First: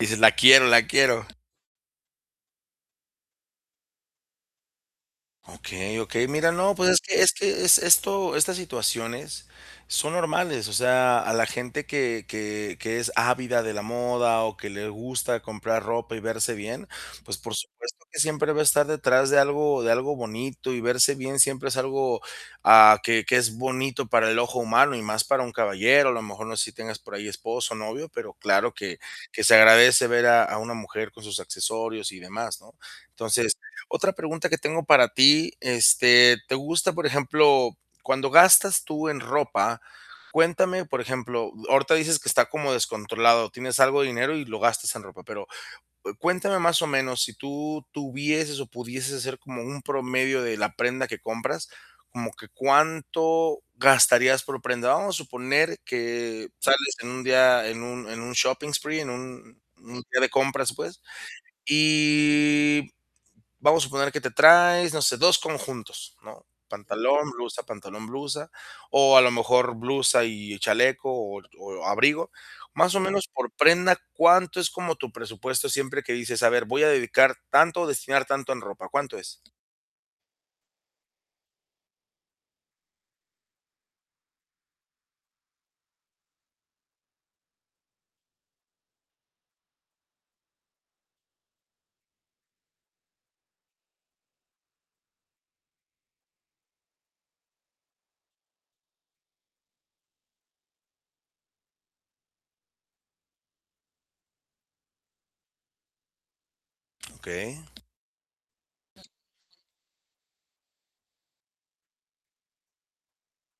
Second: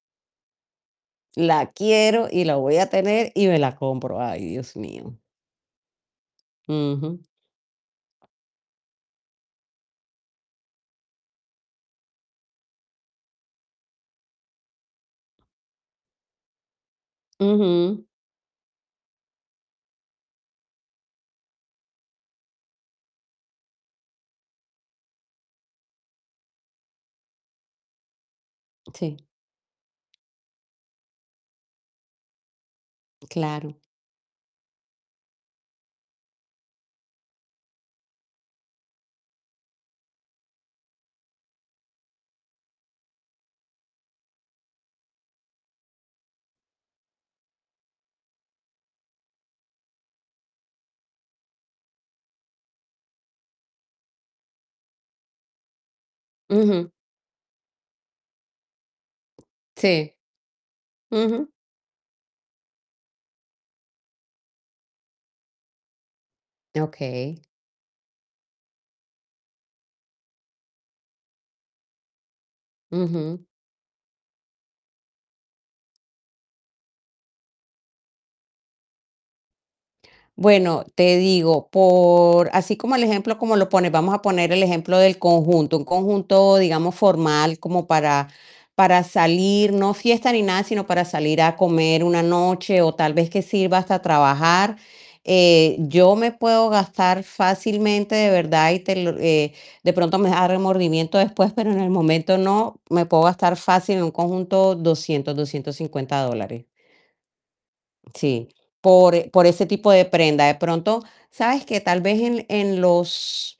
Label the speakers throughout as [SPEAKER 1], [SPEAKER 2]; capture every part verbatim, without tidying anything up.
[SPEAKER 1] Dices: "La quiero, la quiero".
[SPEAKER 2] La quiero y la voy a tener y me la compro. Ay, Dios mío.
[SPEAKER 1] Okey, okey. Mira, no, pues es que
[SPEAKER 2] Ujú.
[SPEAKER 1] es que es esto estas situaciones son normales, o sea, a la gente que que que es ávida de la moda, o que le gusta comprar ropa y verse bien, pues, por
[SPEAKER 2] Ujú.
[SPEAKER 1] supuesto que siempre va a estar detrás de algo de algo bonito y verse bien siempre es algo, ah, que que es bonito para el ojo humano y más para un caballero. A lo mejor no sé si tengas por ahí esposo, novio, pero claro que
[SPEAKER 2] Sí.
[SPEAKER 1] que se agradece ver a a una mujer con sus accesorios y demás, ¿no? Entonces,
[SPEAKER 2] Claro.
[SPEAKER 1] otra pregunta que tengo para ti, este, ¿te gusta, por ejemplo? Cuando gastas tú en ropa, cuéntame, por ejemplo, ahorita dices que está como descontrolado, tienes algo de dinero y lo gastas en ropa, pero, eh, cuéntame, más o menos, si tú tuvieses o pudieses hacer como un promedio de la prenda que compras, como que cuánto gastarías por prenda. Vamos a suponer que
[SPEAKER 2] Ujú.
[SPEAKER 1] sales en un día, en un en un shopping spree en un un
[SPEAKER 2] Sí.
[SPEAKER 1] día de compras, pues,
[SPEAKER 2] Ujú.
[SPEAKER 1] y vamos a suponer que te traes, no sé, dos conjuntos, ¿no? Pantalón,
[SPEAKER 2] Okey.
[SPEAKER 1] blusa, pantalón, blusa, o a lo mejor blusa y chaleco, o o abrigo. Más o menos
[SPEAKER 2] Ujú.
[SPEAKER 1] por prenda, ¿cuánto es como tu presupuesto? Siempre que dices: "A ver, voy a dedicar tanto o destinar tanto en ropa", ¿cuánto es?
[SPEAKER 2] Bueno, te digo, por así como el ejemplo como lo pones, vamos a poner ejemplo del conjunto, un conjunto, digamos, formal, como para para salir, no fiesta ni nada, sino para salir a comer una noche, o tal vez que sirva hasta trabajar, eh, yo me puedo gastar fácilmente, de verdad, y te lo eh, de pronto me da remordimiento después, pero en el momento no, me puedo gastar fácil en un conjunto doscientos, doscientos cincuenta dólares.
[SPEAKER 1] Okey.
[SPEAKER 2] Sí, por e por ese tipo de prenda. De pronto, ¿sabes qué? Tal vez en en los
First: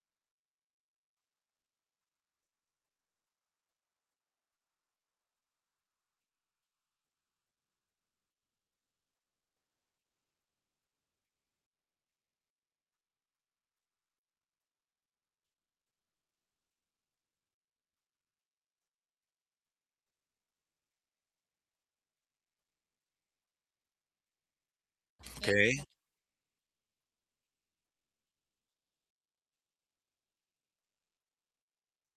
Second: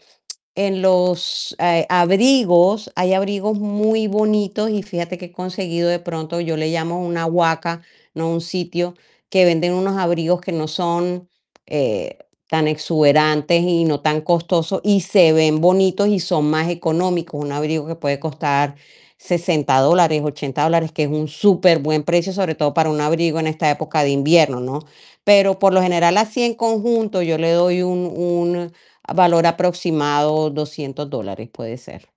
[SPEAKER 2] en los, eh, abrigos, hay abrigos muy bonitos, y fíjate que he conseguido, de pronto, yo le llamo una guaca, ¿no? Un sitio que venden unos abrigos que no son, eh, tan exuberantes y no tan costosos, y se ven bonitos y son más económicos. Un abrigo que puede costar sesenta dólares, ochenta dólares, que es un superbuen precio, sobre todo para un abrigo en esta época de invierno, ¿no? Pero, por lo
[SPEAKER 1] Okey.
[SPEAKER 2] general, así, en conjunto, yo le doy un un valor aproximado, doscientos dólares, puede ser.